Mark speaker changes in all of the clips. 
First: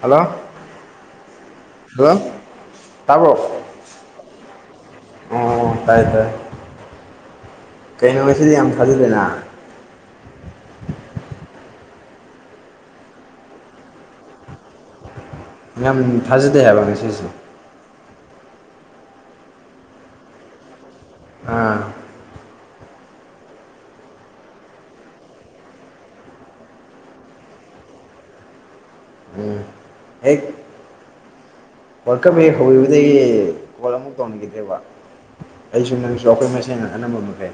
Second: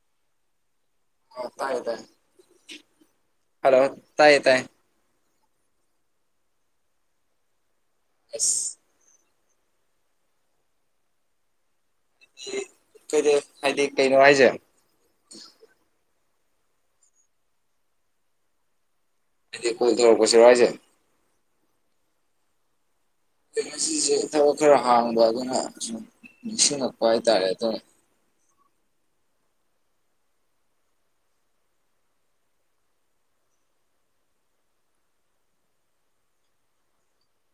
Speaker 1: hello
Speaker 2: ꯑꯧ ꯇꯥꯏ ꯇꯥꯏ
Speaker 1: ꯍꯜꯂꯣ ꯇꯥꯕ꯭ꯔꯣ
Speaker 2: ꯍꯜꯂꯣ ꯇꯥꯏꯌ‌ꯦ ꯇꯥꯏ
Speaker 1: ꯑꯣ ꯇꯥꯏ ꯇꯥꯏ ꯀꯩꯅꯣ ꯉꯁꯤꯗꯤ ꯌꯥꯝ
Speaker 2: ꯑꯁ
Speaker 1: ꯊꯥꯖꯗꯅ
Speaker 2: [unintelligible] ꯍꯥꯏꯗꯤ ꯀꯩꯅꯣ ꯍꯥꯏꯖ‌ꯦ
Speaker 1: ꯌꯥꯝ ꯊꯥꯖꯗꯦ ꯍꯥꯏꯕ ꯉꯁꯤꯁꯤ
Speaker 2: ꯑꯗꯤ ꯀꯣꯜ ꯇꯧꯔꯛꯄꯁꯤꯔ‌ꯣ ꯍꯥꯏꯖ‌ꯦ
Speaker 1: ꯑꯥ
Speaker 2: ꯑꯩ ꯉꯁꯤꯁꯦ ꯊꯕꯛ ꯈꯔ ꯍꯥꯡꯕ ꯑꯗꯨꯅ ꯁꯨꯝ ꯅꯤꯡꯁꯤꯡꯉꯛꯄ ꯍꯥꯏꯇꯥꯔꯦ ꯑꯗ‌ꯣ
Speaker 1: ꯎꯝ ꯍ‌ꯦꯛ ꯋꯥꯔꯜ ꯀꯞ ꯍ‌ꯦꯛ ꯍꯧꯈꯤꯕꯗꯒꯤ ꯀꯣꯜ ꯑꯃꯨꯛ ꯇꯧꯅꯈꯤꯗ꯭ꯔ‌ꯦꯕꯥ ꯑꯩꯖꯨ ꯅꯪꯖꯨ ꯑꯩꯈꯣꯏ ꯃꯁꯦꯟ ꯑꯅꯝꯕ ꯃꯈꯩ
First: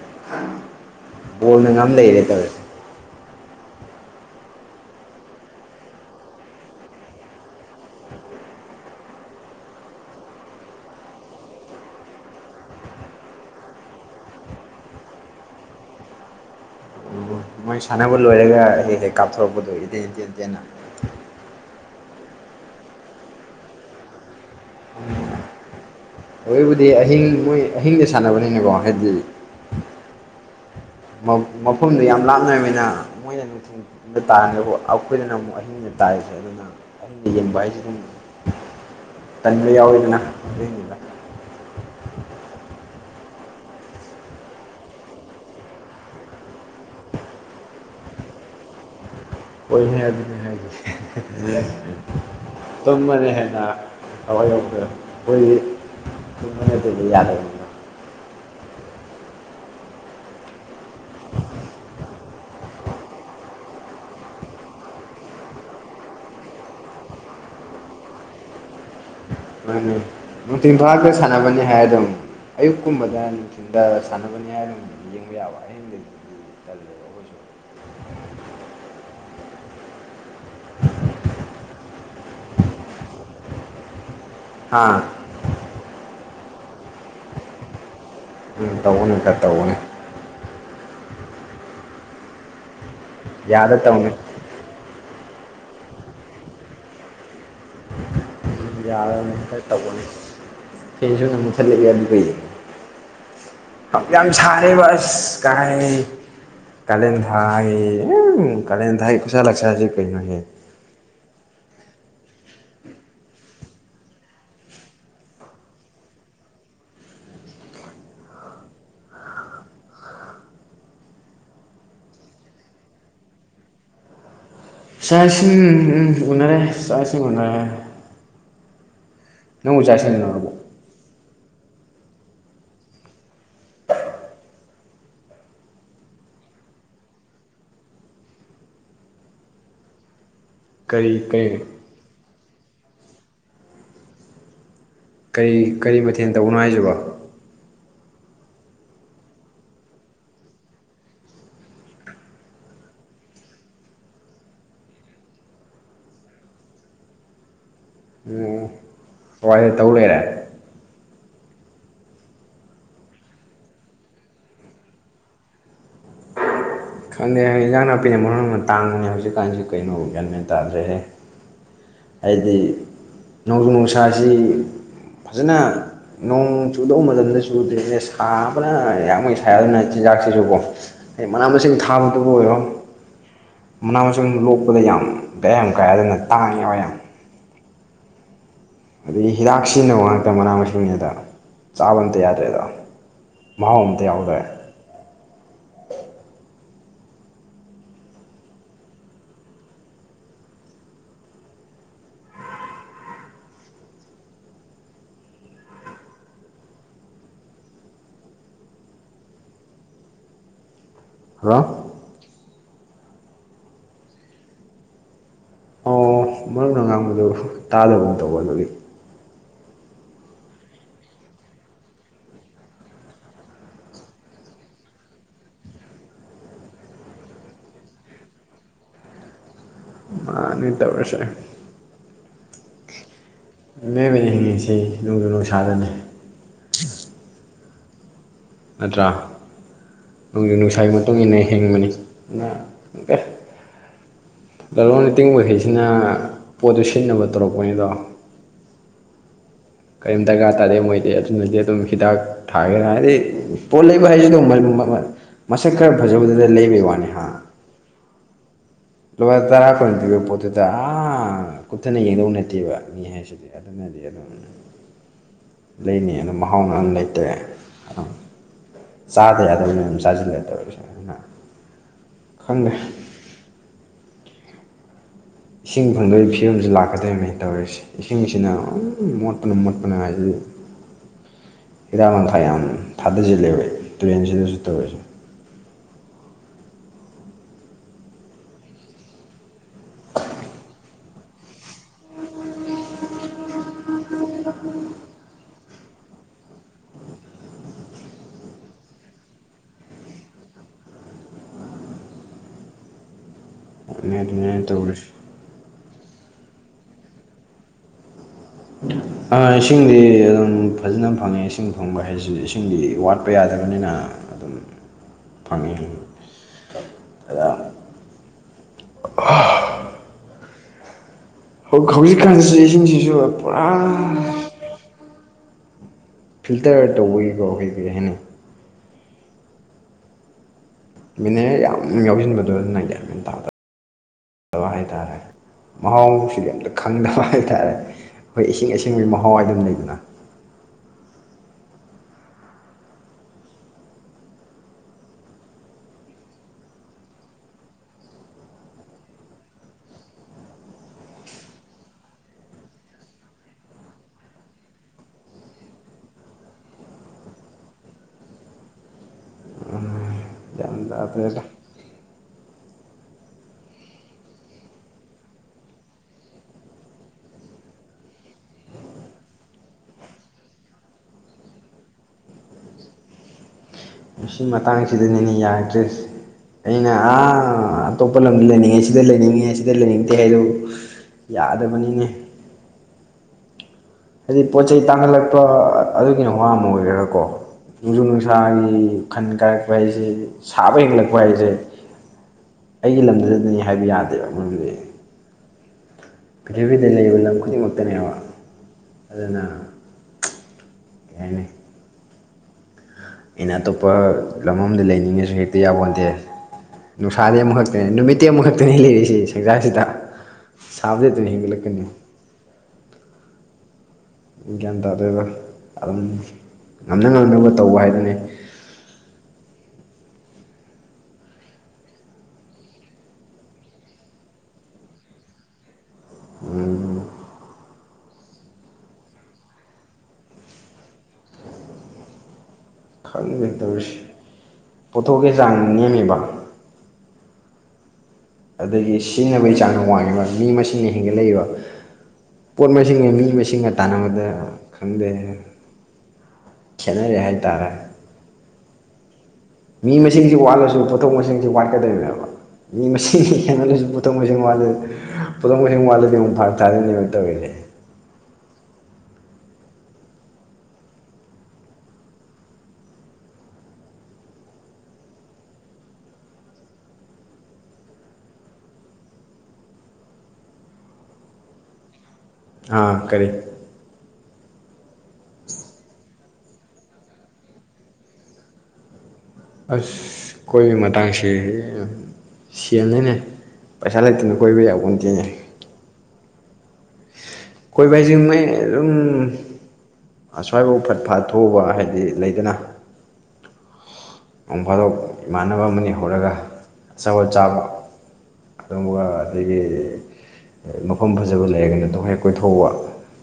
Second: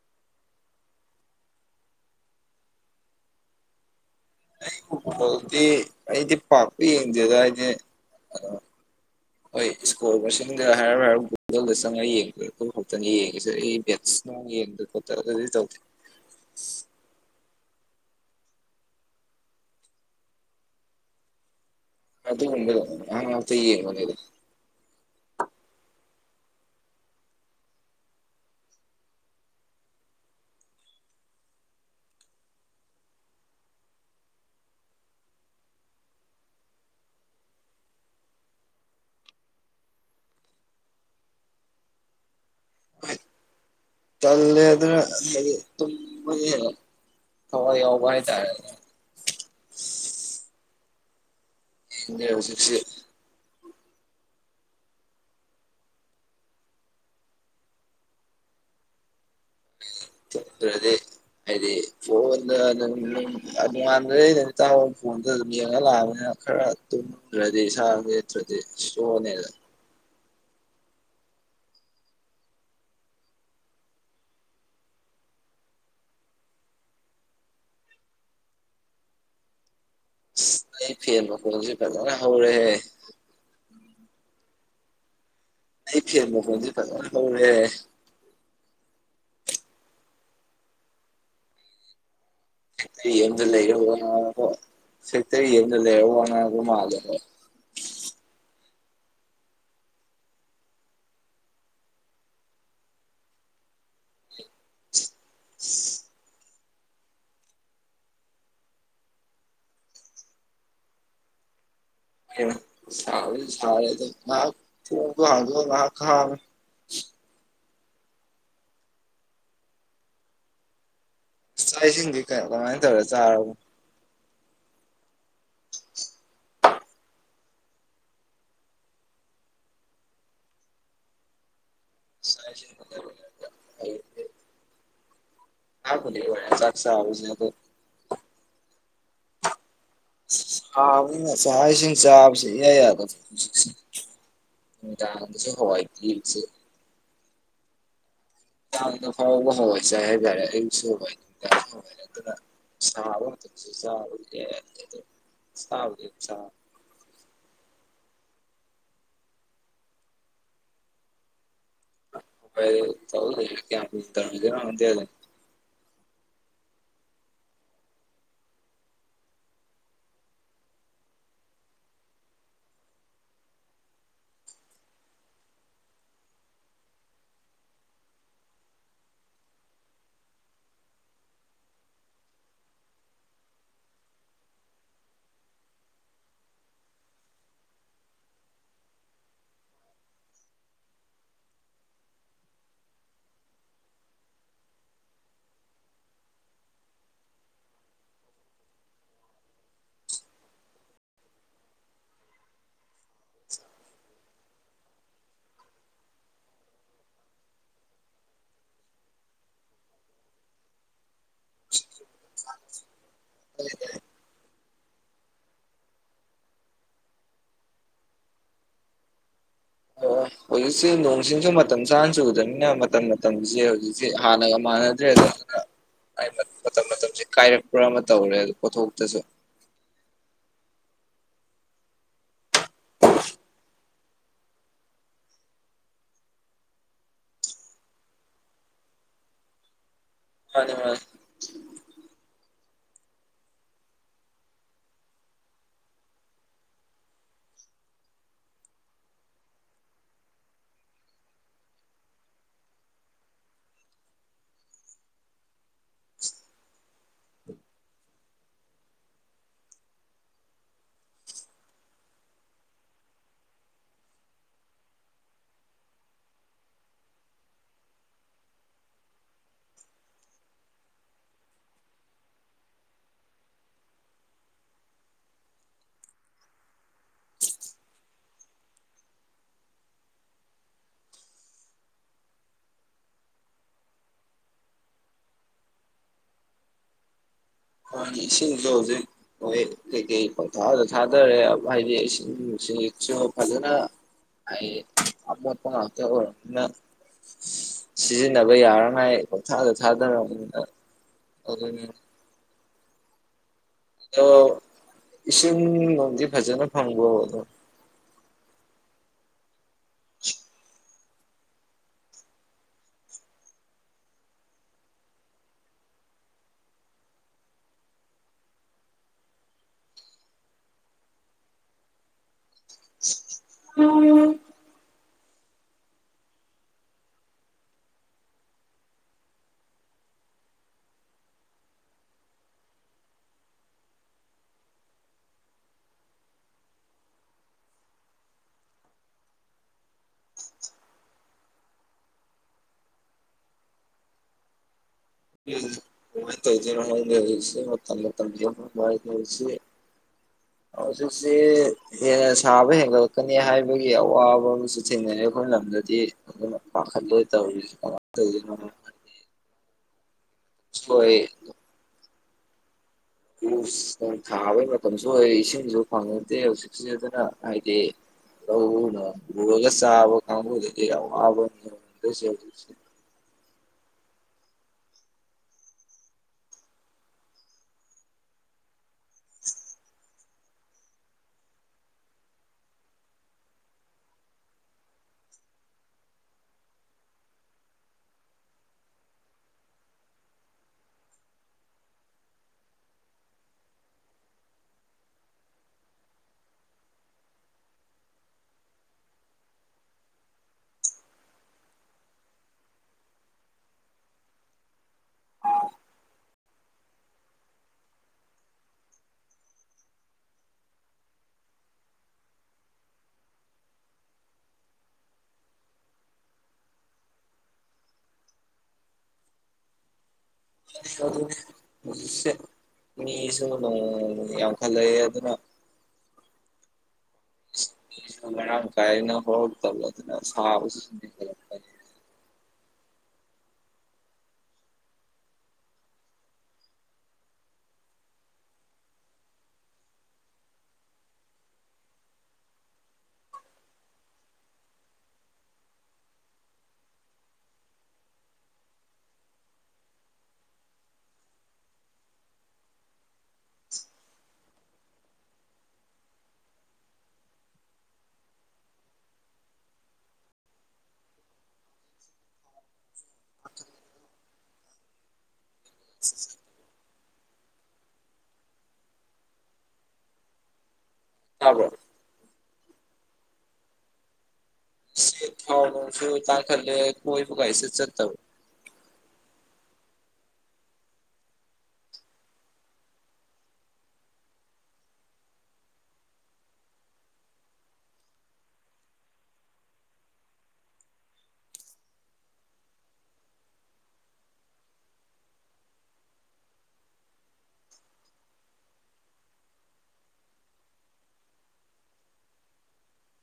Speaker 1: ꯕꯣꯜꯅ ꯉꯝ ꯂꯩꯔꯦ ꯇꯧ
Speaker 2: ꯑꯩ [unintelligible] ꯗꯤ ꯑꯩꯗꯤ ꯄꯥꯛꯄꯨ ꯌꯦꯡꯗꯦꯗꯥ ꯑꯩꯗꯤ ꯑꯗ‌ꯣ ꯍꯣꯏ ꯏꯁꯀꯣꯔ ꯃꯁꯤꯡꯗ ꯍꯥꯏꯔꯞ ꯍꯥꯏꯔꯞ ꯒꯨꯒꯜꯗ ꯆꯪꯉ ꯌꯦꯡ [unintelligible] ꯑꯗꯨ ꯈꯛꯇꯅꯤ ꯌꯦꯡꯉꯤꯁꯦ ꯑꯩ ꯃ‌ꯦꯠꯁ ꯅꯨ ꯅꯨꯡ ꯌꯦꯡꯗ ꯈꯣꯠꯇꯒꯗꯤ ꯇꯧꯗ‌ꯦ
Speaker 1: ꯎꯝ ꯃꯣꯏ ꯁꯥꯟꯅꯕ ꯂꯣꯏꯔꯒ ꯍꯦꯛ ꯍꯦꯛ ꯀꯥꯞꯊꯣꯔꯛꯄꯗꯣ ꯏꯇꯦꯟ ꯏꯇꯦꯟꯇꯦꯟꯅ
Speaker 2: ꯑꯗꯨꯒꯨꯝꯕꯗꯣ ꯉꯍꯥꯛ ꯉꯍꯥꯛꯇ ꯌꯦꯡꯕꯅꯤ
Speaker 1: ꯑꯗꯨꯕꯨꯗꯤ ꯑꯍꯤꯡ ꯃꯣꯏ ꯑꯍꯤꯡꯗ ꯁꯥꯟꯅꯕꯅꯤꯅꯀꯣ ꯍꯥꯏꯗꯤ ꯃ ꯃꯐꯝꯗꯨ ꯌꯥꯝ ꯂꯥꯞꯅꯔꯝꯅꯤꯅ ꯃꯣꯏꯅ ꯅꯨꯡꯊꯤꯟ [unintelligible] ꯑꯩꯈꯣꯏꯗꯅ ꯑꯃꯨꯛ ꯑꯍꯤꯡꯗ ꯇꯥꯏꯁꯦ ꯑꯗꯨꯅ ꯑꯍꯤꯡꯗ ꯌꯦꯡꯕ ꯍꯥꯏꯁꯤ ꯑꯗꯨꯝ ꯇꯟꯕ ꯌꯥꯎꯋꯤꯗꯅ ꯑꯗꯨꯏꯅꯤꯗ
Speaker 2: ꯇꯜꯂꯦ ꯑꯗꯨꯅ ꯍꯥꯏꯗꯤ ꯇꯨꯝꯕ [unintelligible] ꯊꯋꯥꯏ ꯌꯥꯎꯕ ꯍꯥꯏ ꯇꯥꯔꯦ [unintelligible]
Speaker 1: ꯍ‌ꯣꯏꯍ‌ꯦ ꯑꯗꯨꯅꯦ ꯍꯥꯏ
Speaker 2: ꯍꯧꯖꯤꯛꯁꯤ
Speaker 1: [unintelligible] ꯇꯨꯝꯕꯅ ꯍꯦꯟꯅꯥ ꯊꯥꯋꯥꯏ ꯌꯥꯎꯈ꯭ꯔꯥ ꯈꯣꯏꯗꯤ ꯇꯨꯝꯕ ꯅꯠꯇꯗꯤ ꯌꯥ [unintelligible]
Speaker 2: ꯆꯠꯇ꯭ꯔꯗꯤ ꯍꯥꯏꯗꯤ ꯐꯣꯟꯗ ꯑꯗꯨꯝ ꯅꯣꯡꯉꯥꯟꯗꯩ ꯅꯨꯃꯤꯠ ꯇꯥꯕ ꯐꯣꯟꯗ ꯑꯗꯨꯝ ꯌꯦꯡꯉ ꯂꯥꯛꯑꯕꯅꯤꯅ ꯈꯔ ꯇꯨꯝꯗ꯭ꯔꯗꯤ ꯏꯁꯥꯖꯦ ꯅꯠꯇ꯭ꯔꯗꯤ ꯁꯣꯛꯑꯅꯦꯗ
Speaker 1: ꯃꯥꯅꯦ ꯅꯨꯡꯊꯤꯟꯕꯥꯛꯇ ꯁꯥꯟꯅꯕꯅꯤ ꯍꯥꯏ ꯑꯗꯨꯝ ꯑꯌꯨꯛꯀꯨꯝꯕꯗ ꯅꯨꯡꯊꯤꯟꯗ ꯁꯥꯟꯅꯕꯅꯤ ꯍꯥꯏꯔꯗꯤ ꯑꯗꯨꯝ ꯌꯦꯡꯕ ꯌꯥꯕ ꯑꯍꯤꯡꯗ
Speaker 2: [inaudible] ꯑꯩ ꯐꯦꯟ ꯃꯈꯣꯟꯖꯦ ꯐꯖꯅ ꯍꯧꯔꯦꯍꯦ
Speaker 1: ꯍꯥꯥ
Speaker 2: ꯑꯩ ꯐꯦꯟ ꯃꯈꯣꯟꯖꯦ ꯐꯖꯅ ꯍꯧꯔꯦꯍꯦ
Speaker 1: ꯎꯝ ꯇꯧꯕꯅꯦ ꯈꯔ ꯇꯧꯕꯅꯦ
Speaker 2: ꯗꯤ ꯑꯦꯝꯗ
Speaker 1: ꯌꯥꯗ
Speaker 2: ꯂꯩꯔꯒ ꯋꯥ
Speaker 1: ꯇꯧꯅꯤ
Speaker 2: ꯉꯥꯡꯉꯛꯄ ꯁꯦꯛꯇ꯭ꯔꯒꯤ ꯌꯦꯡꯗ ꯂꯩꯔ ꯋꯥ ꯉꯥꯡꯉꯛꯄ ꯃꯥꯜꯂꯦ
Speaker 1: ꯌꯥꯔꯝꯅꯦ ꯈꯔ ꯇꯧꯕꯅꯦ ꯐꯦꯟꯖꯨꯁꯨ ꯑꯃꯨꯛ ꯃꯨꯊꯠꯂꯛꯏ ꯑꯗꯨ ꯀꯩꯌꯦꯡ ꯑꯞ ꯌꯥꯝ ꯁꯥꯔꯦꯕ ꯑꯁ ꯀꯥꯏ ꯀꯥꯂꯦꯟ ꯊꯥꯒꯤ ꯀꯥꯂꯦꯟ ꯊꯥꯒꯤ ꯈꯨꯁꯥ ꯂꯛꯁꯥꯁꯦ ꯀꯩꯅꯣꯅꯦꯍꯦ
Speaker 2: ꯁꯥꯕꯨꯗꯤ ꯁꯥꯔꯦ ꯑꯗꯨ ꯉꯍꯥꯛ ꯊꯣꯡꯗꯨ ꯍꯥꯡꯗꯣꯛꯑ‌ ꯉꯍꯥꯛ ꯈꯥꯡꯉꯨ ꯆꯥꯛ ꯏꯁꯤꯡꯗꯤ ꯀꯃꯥꯏ ꯇꯧꯔꯦ ꯆꯥꯔꯕꯣ
Speaker 1: ꯆꯥꯛ ꯏꯁꯤꯡ ꯎꯝ ꯎꯅꯔꯦ ꯆꯥꯛ ꯏꯁꯤꯡ ꯎꯅꯔꯦ ꯅꯪꯕꯨ ꯆꯥꯛ ꯏꯁꯤꯡ ꯎꯟꯅꯔꯕꯣ
Speaker 2: ꯆꯥꯛ ꯏꯁꯤꯡ ꯎꯟꯅꯔꯕꯣ ꯍꯥꯛꯄꯨꯗꯤ ꯑꯣꯏꯔꯦ ꯆꯥꯛ ꯆꯥꯕꯁꯦ ꯑꯗꯣ
Speaker 1: ꯀꯔꯤ
Speaker 2: ꯍꯥꯕꯅꯤꯅ
Speaker 1: ꯀꯔꯤ
Speaker 2: ꯆꯥꯛ ꯏꯁꯤꯡ ꯆꯥꯕꯁꯦ ꯏꯌꯥ ꯌꯥꯗꯕ ꯍꯧꯖꯤꯛꯁꯦ ꯅꯨꯃꯤꯗꯥꯡꯗꯁꯨ ꯍꯋ꯭ꯥꯏ ꯄꯤ ꯃꯨꯛꯁꯨ
Speaker 1: ꯍꯥꯏꯖꯕ
Speaker 2: ꯅꯨꯃꯤꯗꯥꯡꯗꯐꯥꯎꯕ‌ ꯑꯋꯥꯏ ꯆꯥꯏ ꯍꯥꯌꯕ ꯇꯥꯔꯦ ꯑꯌꯨꯛꯁꯨ ꯍꯋꯥꯏ ꯅꯨꯃꯤꯗꯥꯡꯁꯨ ꯍꯋꯥꯏ [unintelligible]
Speaker 1: ꯑꯣ ꯍꯋꯥꯏꯗ ꯇꯧ ꯂꯩꯔꯦ
Speaker 2: ꯎꯄꯥꯏ ꯂꯩ ꯇꯧ ꯂꯩꯔꯦ ꯀꯌꯥꯝ ꯀꯨꯏ ꯇꯧꯔꯝꯒꯤꯗꯣꯏ ꯈꯪꯗꯦ ꯑꯗꯨꯝ
Speaker 1: ꯈꯪꯗꯦ ꯏꯟꯖꯥꯡ ꯅꯥꯄꯤꯅ ꯃꯔꯣꯟ ꯑꯃ ꯇꯥꯡꯕꯅꯦ ꯍꯧꯖꯤꯛꯀꯥꯟꯖꯤ ꯀꯩꯅꯣ ꯒꯌ꯭ꯥꯟ ꯃꯦꯟ ꯇꯥꯗ꯭ꯔꯦꯍꯦ ꯍꯥꯏꯗꯤ ꯅꯣꯡꯖꯨ ꯅꯨꯡꯁꯥꯁꯤ ꯐꯖꯅ ꯅꯣꯡ ꯆꯨꯗꯧ ꯃꯇꯝꯗ ꯆꯨꯗꯦꯍꯦ ꯁꯥꯕꯅ ꯌꯥꯝꯒꯩ ꯁꯥꯏ ꯑꯗꯨꯅ ꯆꯤꯟꯖꯥꯛꯁꯤꯁꯨꯀꯣ ꯑꯦ ꯃꯅꯥ ꯃꯁꯤꯡ ꯊꯥꯕꯗꯨꯕꯨ ꯑꯣꯏꯔꯣ ꯃꯅꯥ ꯃꯁꯤꯡ ꯂꯣꯛꯄꯗ ꯌꯥꯝ ꯕꯦꯔꯥ ꯌꯥꯝ ꯀꯥꯏ ꯑꯗꯨꯅ ꯇꯥꯡꯉꯦꯕ ꯌꯥꯝ ꯑꯗꯒꯤ ꯍꯤꯗꯥꯛ ꯁꯤꯖꯤꯟꯅꯕ ꯉꯥꯛꯇ ꯃꯅꯥ ꯃꯁꯤꯡꯖꯤꯗ ꯆꯥꯕ ꯑꯝꯇ ꯌꯥꯗ꯭ꯔꯦꯗꯣ ꯃꯍꯥꯎ ꯑꯝꯇ ꯌꯥꯎꯗ꯭ꯔꯦ
Speaker 2: ꯆ [inaudible]
Speaker 1: ꯍꯜꯂꯣ
Speaker 2: ꯇꯩꯌꯦ ꯇꯩꯌꯦ
Speaker 1: ꯑꯣ ꯃꯔꯨꯞꯅ ꯉꯥꯡꯕꯗꯨ ꯇꯥꯗꯕꯒꯨꯝ ꯇꯧꯕ ꯑꯗꯨꯒꯤ
Speaker 2: ꯑꯣ ꯍꯧꯖꯤꯛꯁꯦ ꯅꯣꯡ ꯆꯤꯡꯁꯨ ꯃꯇꯝ ꯆꯥꯅ ꯆꯨꯗꯝꯅꯤꯅ ꯃꯇꯝ ꯃꯇꯝꯒꯤꯁꯦ ꯍꯧꯖꯤꯛꯁꯦ ꯍꯥꯟꯅꯒ ꯃꯥꯟꯅꯗ꯭ꯔꯦꯗ ꯑꯗꯨꯅ ꯃꯥꯏ ꯃꯇꯝ ꯃꯇꯝꯁꯦ ꯀꯥꯏꯔꯛꯄ꯭ꯔꯥ ꯑꯃ ꯇꯧꯔꯦ ꯑꯗꯨ ꯄꯣꯊꯣꯛꯇꯁꯨ
Speaker 1: ꯃꯥꯅꯤ ꯇꯧꯔꯤꯁꯦ ꯃꯤꯑꯣꯏꯕꯅ ꯍꯤꯡꯉꯤꯁꯦ ꯅꯣꯡꯖꯨ ꯅꯨꯡꯁꯥꯗꯅꯤ ꯅꯠꯇ꯭ꯔꯥ ꯅꯣꯡꯖꯨ
Speaker 2: ꯃꯥꯅꯤ
Speaker 1: ꯅꯨꯡꯁꯥꯒꯤ
Speaker 2: ꯃꯥꯅꯤ
Speaker 1: ꯃꯇꯨꯡ ꯏꯟꯅ ꯍꯤꯡꯕꯅꯤ ꯏꯃ [inaudible] ꯂꯂꯣꯟ ꯏꯇꯤꯡꯕꯈꯩꯁꯤꯅ ꯄꯣꯠꯇꯨ ꯁꯤꯠꯅꯕ ꯇꯧꯔꯛꯄꯅꯤꯗꯣ ꯀꯔꯤꯝ ꯗ꯭ꯔꯀꯥꯔ ꯇꯥꯗꯦ ꯃꯣꯏꯗꯤ ꯑꯗꯨꯅꯗꯤ ꯑꯗꯨꯝ ꯍꯤꯗꯥꯛ ꯊꯥꯒꯦꯔ ꯍꯥꯏꯗꯤ ꯄꯣꯠ ꯂꯩꯕ ꯍꯥꯏꯁꯤꯗꯕꯨ ꯃꯜ ꯃꯁꯛ ꯈꯔ ꯐꯖꯕꯗꯨꯗ ꯂꯩꯕꯩ ꯋꯥꯅꯤ ꯍꯥ ꯂꯨꯄꯥ ꯇꯔꯥ ꯀꯨꯟ ꯄꯤꯕ ꯄꯣꯠꯇꯨꯗ ꯑ ꯀꯨꯞꯊꯅ ꯌꯦꯡꯗꯧ ꯅꯠꯇꯦꯕ ꯃꯤ ꯍꯥꯏꯁꯦ ꯑꯗꯨꯅꯗꯤ ꯑꯗꯨꯝ ꯂꯩꯅꯤ ꯑꯗꯨꯝ ꯃꯍꯥꯎꯅ ꯑꯗꯨꯝ ꯂꯩꯇ꯭ꯔꯦ ꯑꯗꯨꯝ ꯆꯥꯗ ꯌꯥꯗꯕꯅꯤ ꯑꯗꯨꯝ ꯆꯥꯁꯤꯜꯂꯦ ꯇꯧꯔꯤꯁꯦ ꯑꯩꯅ ꯈꯪꯗꯦ ꯏꯁꯤꯡ ꯐꯪꯗꯕꯒꯤ ꯐꯤꯕꯝꯁꯤ ꯂꯥꯛꯀꯗꯧꯔꯤꯕꯅꯤ ꯇꯧꯔꯤꯁꯦ ꯏꯁꯤꯡꯁꯤꯅ ꯑꯝ ꯃꯣꯠꯄꯅ ꯃꯣꯠꯄꯅ ꯍꯥꯏꯖꯤꯅꯤ ꯍꯤꯗꯥꯛ ꯂꯥꯡꯊꯥ ꯌꯥꯝ ꯊꯥꯗꯁꯤꯜꯂꯦꯕ ꯇꯨꯔꯦꯜꯁꯤꯗꯁꯨ ꯇꯧꯔꯤꯁꯦ
Speaker 2: ꯍꯥꯟꯅꯒꯤ ꯏꯁꯤꯡꯗꯣ ꯍꯧꯖꯤꯛ ꯍꯣꯏ ꯀꯩꯀꯩ ꯄꯪꯊꯥꯗ ꯊꯥꯗꯔꯦ ꯍꯥꯏꯗꯤ ꯏꯁꯤꯡ ꯅꯨꯡꯁꯤꯠꯁꯨ ꯐꯖꯅ ꯑꯩ ꯑꯃꯣꯠꯄ ꯉꯥꯛꯇ ꯑꯣꯏꯔꯕꯅꯤꯅ ꯁꯤꯖꯤꯟꯅꯕ ꯌꯥꯔꯔꯣꯏ ꯍꯥꯏ ꯄꯪꯊꯥꯗ ꯊꯥꯗꯔꯕꯅꯤꯅ ꯑꯗꯨꯅꯤꯅꯦ
Speaker 1: ꯑꯗꯨꯅꯦ
Speaker 2: ꯑꯗꯣ
Speaker 1: ꯑꯗꯨꯃꯥꯏꯅ ꯇꯧꯔꯤꯁꯦ
Speaker 2: ꯏꯁꯤꯡ ꯕꯥꯎꯗꯤ ꯐꯖꯅ ꯐꯪꯕꯔꯣ
Speaker 1: ꯑꯥ ꯏꯁꯤꯡꯗꯤ ꯑꯗꯨꯝ ꯐꯖꯅ ꯐꯪꯉꯦ ꯏꯁꯤꯡ ꯐꯪꯕ ꯍꯥꯏꯕꯁꯤꯁꯨ ꯏꯁꯤꯡꯗꯤ ꯋꯥꯠꯄ ꯌꯥꯗꯕꯅꯤꯅ ꯑꯗꯨꯝ ꯐꯪꯉꯤ ꯑꯗ ꯍꯧ ꯍꯧꯖꯤꯛꯀꯥꯟꯁꯤ ꯏꯁꯤꯡꯥꯤꯖꯨ ꯄꯨꯔꯥ
Speaker 2: ꯀꯃꯥꯏꯅ
Speaker 1: ꯐꯤꯜꯇꯔ ꯇꯧꯕꯒꯤꯀꯣ ꯀꯩ ꯀꯩ ꯍꯥꯏꯅꯩ ꯃꯤꯅꯔꯜ ꯌꯥꯝ ꯌꯥꯎꯁꯤꯟꯕꯗꯣ ꯑꯗꯨꯅ ꯌꯥꯝ ꯇꯗꯕ ꯍꯥꯏ ꯇꯥꯔꯦ ꯃꯍꯥꯎꯁꯤꯗꯤ ꯑꯝꯇ ꯈꯪꯗꯕ ꯍꯥꯏꯇꯥꯔꯦ ꯑꯩꯈꯣꯏ ꯏꯁꯤꯡ ꯑꯁꯦꯡꯕꯒꯤ ꯃꯍꯥꯎ ꯍꯥꯏꯗꯣ ꯑꯝ ꯂꯩꯗꯅ
Speaker 2: [inaudible] ꯀꯃꯥꯟ ꯇꯧꯗꯨꯏꯅꯣ ꯈꯡꯗꯦ ꯍꯧꯖꯤꯛꯁꯦ ꯃꯇꯝ ꯃꯇꯝꯒꯤ [unintelligible] ꯍꯧꯖꯤꯛꯁꯦ ꯍꯦꯟꯅ ꯁꯥꯕ ꯍꯦꯟꯒꯠꯂꯛꯀꯅꯤ ꯍꯥꯏꯕꯒꯤ ꯑꯋꯥꯕ ꯑꯃꯁꯨ ꯊꯦꯡꯅꯔꯦ ꯑꯩꯈꯣꯏ ꯂꯝꯗꯗꯤ ꯑꯗꯨꯅ ꯄꯥꯈꯠꯂꯦ ꯇꯧꯔꯤꯁꯦ ꯀꯃꯥꯏꯟ ꯇꯧꯗꯨꯏꯅꯣ ꯈꯪꯗꯦ ꯁꯣꯏ
Speaker 1: [unintelligible]
Speaker 2: ꯎꯁ ꯐꯧ ꯊꯥꯕꯩ ꯃꯇꯝꯁꯨ ꯑꯣꯏꯔꯦ ꯏꯁꯤꯡꯁꯨ ꯐꯪꯉꯛꯇꯦ ꯍꯧꯖꯤꯛꯁꯤ ꯑꯗꯨꯅ ꯍꯥꯏꯗꯤ ꯂꯧ ꯎꯔ ꯆꯥꯕ ꯀꯥꯡꯕꯨꯗꯨꯗꯤ ꯑꯋꯥꯕꯃꯅꯤ ꯑꯣꯏꯗꯨꯏꯁꯦ ꯍꯧꯖꯤꯛꯁꯦ
Speaker 1: ꯁꯤ ꯃꯇꯥꯡꯁꯤꯗꯅꯤꯅꯦ ꯌꯥꯔꯛꯇ꯭ꯔꯤꯁꯦ ꯑꯩꯅ ꯑꯥ ꯑꯇꯣꯞꯄ ꯂꯝꯗ ꯂꯩꯅꯤꯡꯉꯦ ꯁꯤꯗ ꯂꯩꯅꯤꯡꯉꯦ ꯁꯤꯗ ꯂꯩꯅꯤꯡꯗꯦ ꯍꯥꯏꯗꯣ ꯌꯥꯗꯕꯅꯤꯅꯦ ꯍꯥꯏꯗꯤ ꯄꯣꯠ ꯆꯩ ꯇꯥꯡꯈꯠꯂꯛꯄ ꯑꯗꯨꯒꯤꯅ ꯋꯥ ꯑꯃ ꯑꯣꯏꯔꯒꯀꯣ ꯅꯣꯡꯖꯨ ꯅꯨꯡꯁꯥꯒꯤ ꯈꯟ ꯀꯥꯏꯔꯛꯄ ꯍꯥꯏꯁꯦ ꯁꯥꯕ ꯍꯦꯟꯀꯠꯂꯛꯄ ꯍꯥꯏꯁꯦ ꯑꯩꯒꯤ ꯂꯝꯗꯨꯗꯅꯤ ꯍꯥꯏꯕꯗꯤ ꯌꯥꯗꯦꯕ ꯑꯃꯔꯣꯝꯗꯗꯤ ꯄ꯭ꯔꯤꯊꯤꯕꯤꯗ ꯂꯩꯔꯤꯕ ꯂꯝ ꯈꯨꯗꯤꯡꯃꯛꯇꯅꯦꯕ ꯑꯗꯨꯅ ꯀꯩ ꯍꯥꯏꯅꯤ ꯑꯩꯅ ꯑꯇꯣꯞꯄ ꯂꯝ ꯑꯃꯗ ꯂꯩꯅꯤꯡꯉꯦꯁꯨ ꯍꯦꯛꯇ ꯌꯥꯄꯣꯟꯇꯦ ꯅꯨꯡꯁꯥꯗꯤ ꯑꯃꯨꯈꯛꯇꯅꯦ ꯅꯨꯃꯤꯠꯇꯤ ꯑꯃꯨꯈꯛꯇꯅꯤ ꯂꯩꯔꯤꯁꯦ ꯁꯪꯁꯥꯔꯁꯤꯗ ꯁꯕꯗꯤ ꯗꯨꯝ ꯍꯦꯟꯒꯠꯂꯛꯀꯅꯤ ꯒ꯭ꯌꯥꯟ ꯇꯥꯗꯦꯗ ꯑꯗꯨꯝ ꯉꯝꯅ ꯉꯝꯅꯕ ꯇꯧꯕ ꯍꯥꯏꯗꯨꯅꯤ
Speaker 2: ꯑꯗꯨꯅꯦ ꯍꯧꯖꯤꯛꯁꯦ ꯃꯤꯁꯨ ꯅꯣꯡꯃ ꯅꯣꯡꯃꯒꯤ ꯌꯥꯝꯈꯠꯂꯛꯑꯦ ꯑꯗꯨꯅ
Speaker 1: ꯎꯝ
Speaker 2: ꯃꯔꯥꯡ ꯀꯥꯏꯅ ꯍꯧꯔꯛꯇꯕ ꯑꯗꯨꯅ ꯁꯥꯕꯁꯨ ꯁꯨꯝ ꯍꯦꯟꯒꯠꯂꯛꯄ
Speaker 1: ꯈꯪꯗꯦ ꯇꯧꯔꯤꯁꯦ ꯄꯣꯠꯊꯣꯛꯀꯤ ꯆꯥꯡꯅ ꯅꯦꯝꯃꯤꯕ ꯑꯗꯒꯤ ꯁꯤꯖꯤꯟꯅꯕꯒꯤ ꯆꯥꯡꯅ ꯋꯥꯡꯉꯤꯕ ꯃꯤ ꯃꯁꯤꯡꯅ ꯍꯦꯟꯒꯠꯂꯛꯏꯕ ꯄꯣꯠ ꯃꯁꯤꯡꯒ ꯃꯤ ꯃꯁꯤꯡꯒ ꯇꯥꯟꯅꯕꯗ ꯈꯪꯗꯦꯅꯦ ꯈꯦꯠꯅꯔꯦ ꯍꯥꯏꯇꯥꯔꯦ ꯃꯤ ꯃꯁꯤꯡꯁꯦ ꯋꯥꯠꯂꯁꯨ ꯄꯣꯠꯊꯣꯛ ꯃꯁꯤꯡꯁꯨ ꯋꯥꯠꯀꯗꯨꯏꯅꯦꯕ ꯃꯤ ꯃꯁꯤꯡ ꯍꯦꯟꯒꯠꯂꯛꯑꯁꯨ ꯄꯣꯠꯊꯣꯛ ꯃꯁꯤꯡ ꯋꯥꯠꯂꯦ ꯄꯣꯠꯊꯣꯛ ꯃꯁꯤꯡ ꯋꯥꯠꯂꯗꯤ ꯑꯃꯨꯛ ꯐꯥꯔꯛ ꯇꯥꯗꯨꯏꯅꯦ ꯌꯦꯡꯉꯣ ꯇꯧꯔꯤꯁꯦ
Speaker 2: [inaudible] [inaudible] ꯇꯥꯕ꯭ꯔꯣ
Speaker 1: ꯑ ꯀꯔꯤ
Speaker 2: ꯁꯦ ꯊꯥꯎ ꯅꯨꯡꯁꯨ ꯇꯥꯡꯈꯠꯂꯦ ꯀꯣꯏꯕꯒꯥꯏꯁꯦ ꯆꯠꯇꯕ
Speaker 1: ꯑꯁ ꯀꯣꯏꯕꯩ ꯃꯇꯥꯡꯁꯦ ꯁꯦꯜꯅꯤꯅꯦ ꯄꯩꯁꯥ ꯂꯩꯇꯅ ꯀꯣꯏꯕ ꯌꯥꯄꯣꯟꯇꯦꯅꯦ ꯀꯣꯏꯕꯥ ꯍꯥꯏꯁꯦꯃꯦ ꯑꯗꯨꯝ ꯑꯁ꯭ꯋꯥꯏꯐꯧ ꯐꯠ ꯐꯥꯠꯊꯎꯕ ꯍꯥꯏꯗꯤ ꯂꯩꯗꯅ ꯅꯣꯡ ꯐꯥꯗꯣꯛ ꯏꯃꯥꯟꯅꯕ ꯑꯃꯅꯤ ꯍꯧꯔꯒ ꯑꯆꯄꯣꯠ ꯆꯥꯕ ꯑꯗꯨꯒꯝꯕ ꯑꯗꯒꯤ ꯃꯐꯝ ꯐꯖꯕ ꯂꯩꯔꯒꯅꯣ ꯍꯦꯛ ꯀꯣꯏꯊꯣꯛꯧꯕ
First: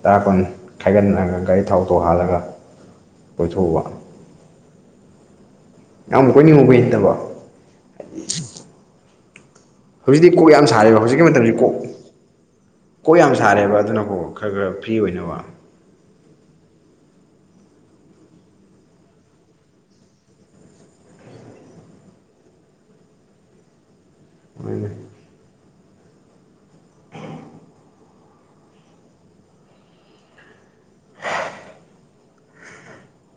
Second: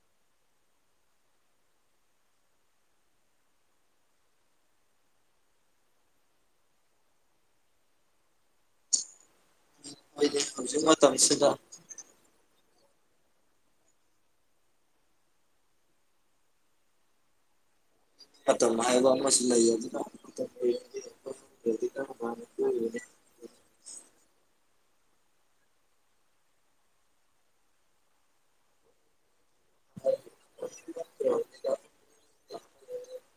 Speaker 1: ꯇꯔꯥ ꯀꯨꯟ ꯈꯥꯏꯒꯠꯒ ꯒꯥꯔꯤ ꯊꯥꯎ ꯊꯧ ꯍꯥꯜꯂꯒ ꯀꯣꯏꯊꯣꯛꯎꯕ ꯌꯥꯝ ꯀꯣꯏꯅꯤꯡꯕ ꯑꯣꯏꯩꯗꯕ [unintelligible] ꯍꯧꯖꯤꯛꯇꯤ
Speaker 2: ꯍꯣꯏꯗꯤ
Speaker 1: ꯀꯣꯛ ꯌꯥꯝ
Speaker 2: ꯍꯧꯖꯤꯛ
Speaker 1: ꯁꯥꯔꯤꯕꯦꯕ ꯍꯧꯖꯤꯛꯀꯤ
Speaker 2: ꯃꯇꯝꯁꯤꯗ
Speaker 1: ꯃꯇꯝꯁꯤ ꯀꯣꯛ ꯀꯣꯛ ꯌꯥꯝ ꯁꯥꯔꯦꯕ ꯑꯗꯨꯅꯀꯣ ꯈꯔ ꯈꯔ ꯐ꯭ꯔꯤ ꯑꯣꯏꯅꯕ
Speaker 2: ꯑꯣ ꯃꯥꯌꯥꯝꯕ ꯑꯃꯁ ꯂꯩ ꯑꯗꯨ ꯑꯦꯗꯤꯅꯅꯦ
Speaker 1: ꯍꯣꯏꯅꯦ
Speaker 2: [unintelligible]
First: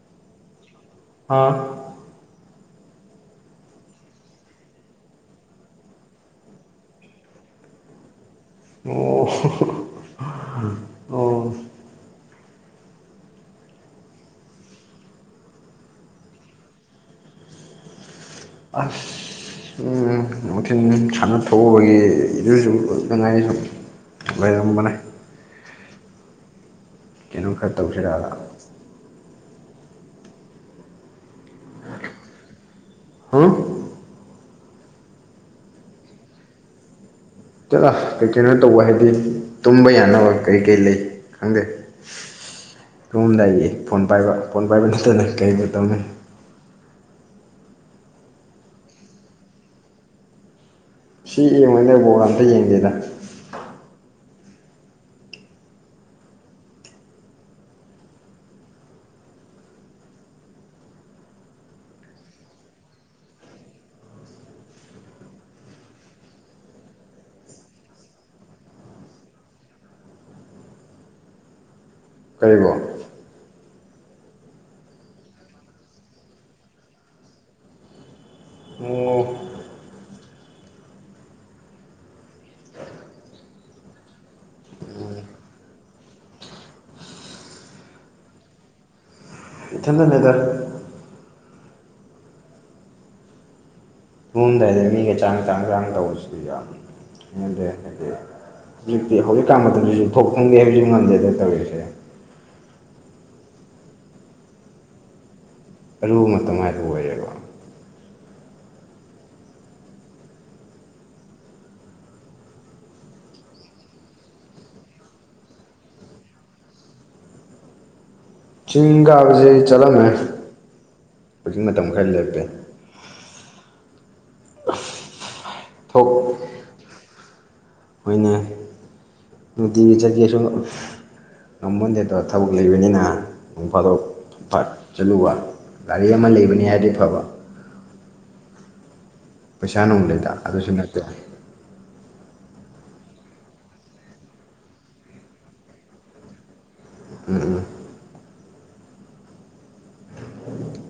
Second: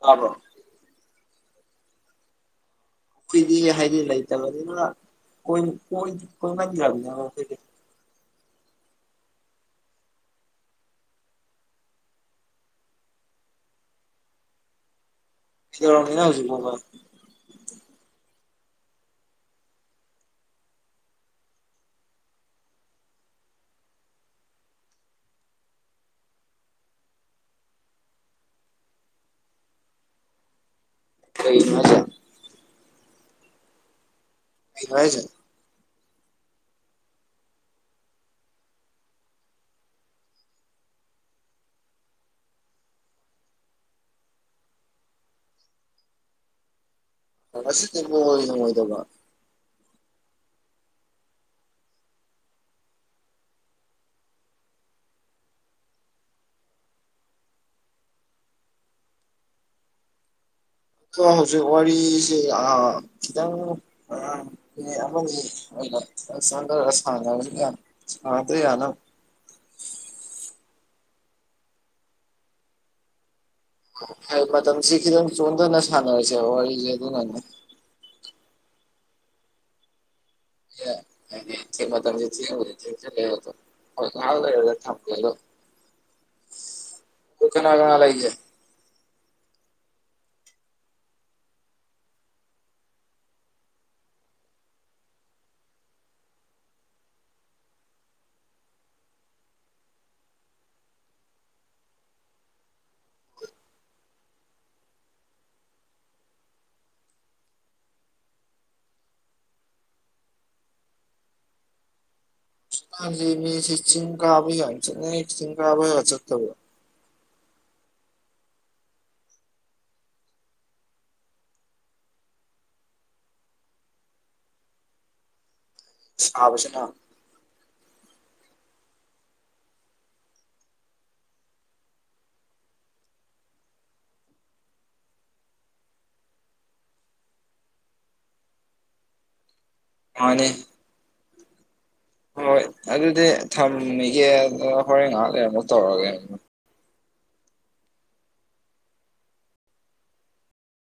Speaker 2: ꯇꯕꯣ
Speaker 1: ꯍꯥꯥ
Speaker 2: ꯑꯩꯈꯣꯏꯗꯤ ꯍꯥꯏꯗꯤ ꯂꯩꯇꯕꯅꯤꯅꯣꯏ ꯀꯣꯏꯍꯟꯗ꯭ꯔꯕꯅꯦꯕ ꯑꯩꯈꯣꯏꯗꯤ
Speaker 1: ꯑꯣ
Speaker 2: ꯁꯤꯅ ꯍꯧ ꯎꯆ ꯀꯣ
Speaker 1: ꯑꯐ ꯑꯣ ꯅꯨꯡꯊꯤꯟ ꯁꯥꯟꯅ ꯊꯣꯛꯎꯕꯒꯤ ꯑꯗꯨꯁꯨꯉꯥꯏ ꯁꯨꯝ ꯂꯩꯔꯝꯕꯅꯦ ꯀꯩꯅꯣ ꯈꯔ ꯇꯧꯁꯤꯔꯛꯑ
Speaker 2: ꯀ ꯃꯖꯥ
Speaker 1: ꯍꯥ
Speaker 2: ꯔꯖ
Speaker 1: ꯀꯩ ꯀꯩꯅꯣ ꯇꯧꯕ ꯍꯥꯏꯗꯤ ꯇꯨꯝꯕ ꯌꯥꯅꯕ ꯀꯔꯤ ꯀꯔꯤ ꯂꯩ ꯈꯪꯗꯦ ꯅꯣꯝꯗ ꯑꯩꯒꯤ ꯐꯣꯟ ꯄꯥꯏꯕ ꯐꯣꯟ ꯄꯥꯏꯕ ꯅꯠꯇꯅ ꯀꯩꯨꯝꯣ ꯇꯧꯅꯤ
Speaker 2: ꯑꯁꯤꯗꯤꯕ ꯅꯨꯡꯉꯣꯏꯗꯕ
Speaker 1: ꯁꯤ ꯌꯦꯡꯉꯣꯏꯗ ꯣ ꯑꯝꯇ ꯌꯦꯡꯒꯦꯗ
Speaker 2: ꯑ ꯍꯧꯖꯤꯛ ꯋꯥꯔꯤꯁꯤ ꯈꯤꯇꯪ ꯑꯗꯔ ꯁꯗꯔꯤ ꯌꯥꯅ
Speaker 1: ꯀꯔꯤꯕꯣ
Speaker 2: ꯍ ꯃ ꯃꯇꯝꯝ ꯁꯤꯈꯤꯈꯤꯗ ꯆꯣꯡꯗ ꯅ ꯁꯥꯟꯅ ꯑꯣꯏꯔꯁ ꯋꯥꯔꯤ ꯑꯗꯨ ꯅ
Speaker 1: ꯑꯣ
Speaker 2: ꯃ ꯃꯇꯝꯦ ꯆ ꯂꯩ ꯂꯗ ꯊ ꯀꯅꯥ ꯀꯅꯥ ꯂꯥꯛꯖꯦ
Speaker 1: ꯏꯊꯦꯟꯗꯅꯦꯗꯔ ꯌꯝꯗꯥꯏꯗ ꯃꯤꯒ ꯆꯥꯡ ꯆꯥꯡ ꯆꯥꯡ ꯇꯧꯕꯁꯨ ꯌꯥꯝ ꯈꯗꯦ ꯍꯥꯏꯗꯤ ꯍꯧꯖꯤꯛꯇꯤ ꯍꯧꯖꯤꯛꯀꯥꯟ ꯃꯇꯝꯗꯁꯨ ꯌꯨꯝꯊꯣꯛ ꯐꯪꯗꯦ ꯍꯥꯏꯕꯁꯨ ꯉꯝꯗꯦꯗꯅ ꯇꯧꯔꯤꯁꯦ ꯑꯔꯨꯕ ꯃꯇꯝ ꯍꯥꯏꯕ ꯑꯣꯏꯔꯌꯦ
Speaker 2: ꯃꯤ ꯁꯤ ꯆꯤꯡ ꯀꯥ ꯑꯕꯨ ꯌꯥꯁꯦ ꯅ ꯆꯤꯡ ꯀꯥ ꯑꯕ ꯌꯥꯆ ꯊꯕꯣ
Speaker 1: ꯆꯤꯡ ꯀꯥꯕꯁꯤ ꯆꯠꯂꯝꯃꯦ ꯍꯧꯖꯤꯡ ꯃꯇꯝ ꯈꯔ ꯂꯦꯞꯄꯤꯦ
Speaker 2: ꯥꯕꯕꯁꯤꯅ
Speaker 1: ꯑꯩꯣꯏ ꯑꯣꯏꯅ ꯅꯨꯡꯇꯤꯒꯤ ꯆꯠꯀꯦ ꯁ ꯉꯃꯣꯟꯗꯦꯗ ꯊꯕꯛ ꯂꯩꯕꯅꯤꯅ ꯅꯣꯡ ꯐꯥꯗꯣꯛ ꯆꯠꯂꯨꯕ ꯒꯥꯔꯤ ꯑꯃ ꯂꯩꯕꯅꯤ ꯍꯥꯏꯕꯗꯤ ꯐꯕ ꯄꯩꯁꯥ ꯅꯨꯡ ꯂꯩꯗ
Speaker 2: ꯃꯥꯅꯤ
Speaker 1: ꯑꯗꯨꯁꯨ ꯅꯠꯇꯦ
Speaker 2: ꯍꯣꯏ ꯑꯗꯨꯗꯤ ꯊꯝꯃꯤꯒꯦ ꯍꯣꯔꯦꯟ ꯉꯥꯏꯍꯥꯛ ꯂꯩ ꯑꯃꯨꯛ ꯇꯧꯔꯛꯑꯒꯦ
Speaker 1: ꯎꯝ ꯎꯝ